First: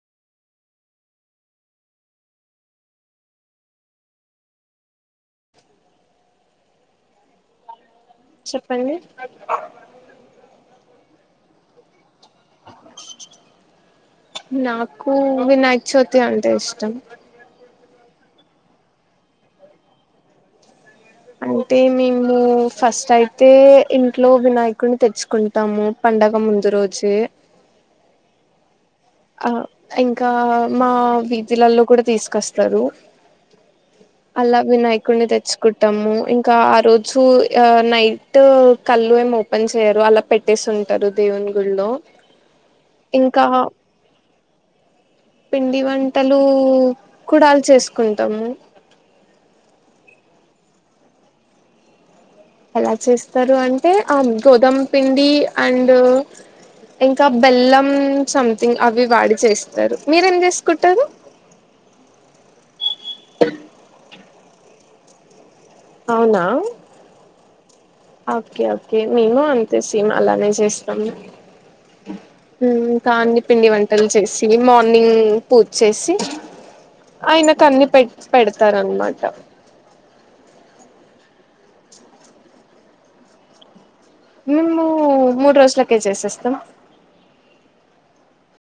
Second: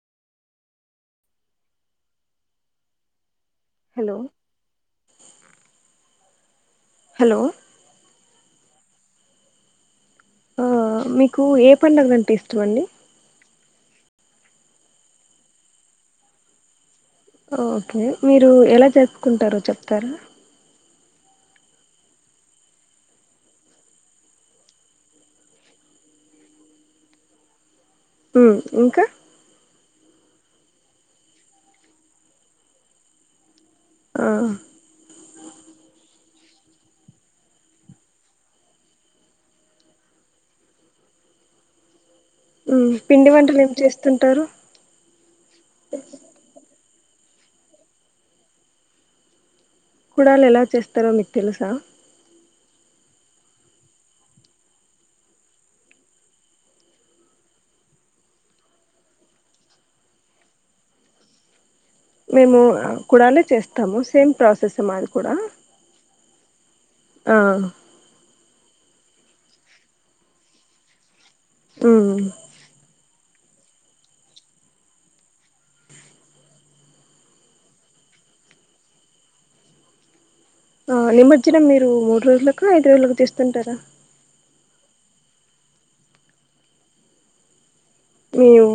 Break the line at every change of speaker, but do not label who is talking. hello hello
చెప్పండి
ఆ మీకు ఏ పడుగలు అంటే ఇష్టం అండి
నాకు వినాయక చవితి అంటే ఇష్టం
ఓకే మీరు ఎలా చేసుకుంటారో చెప్తారా
అంటే మేము ఫస్ట్ అయితే ఇంట్లో వినాయకుడిని తెచ్చుకుంటాము పండగ ముందు రోజే
హు ఇంకా
ఆ ఇంకా మా వీధిలల్లో కూడా తీసుకొస్తారు
ఆ
అలా వినాయకుడిని తే తేచ్చుకుంటాము ఇంకా ఆ రోజు నైట్ కళ్ళు ఏమి ఓపెన్ చేయరు అలా పెట్టేసి ఉంటారు దేవుని గుళ్లో
పిండి వంటలు ఏం చేస్తా తుంటారు
పిండి వంటలు కుడాల చేసుకుంటాము
కుడాల్లు ఎలా చేస్తారో మీకు తెలుసా
ఎలా చేస్తారు అంటే ఆ గోధుమ పిండి అండ్ ఇంకా బెల్లం సంథింగ్ అవి వాడి చేస్తారు మీరూ ఏం చేసుకుంటారు
మేము ఆ, కుడాలే చేస్తాము సేమ్ ప్రాసెస్ మాది కూడా
అవునా
ఆ
ఓకే ఓకే మేము అంతే సీమ్ అలానే చేస్తాము
ఉమ్
హమ్ కాన్ని పిండి వంటలు చేసి మార్నింగ్ పూజ చేేసి ఆయన కన్నీ పెట్ పెడతారన్నమాట
నిమజ్జనం మీరు మూడు రోజులకు ఐదు రోజులకు తీస్తుంటారా
మేము మూడు రోజులకే చేసేస్తాం
మీ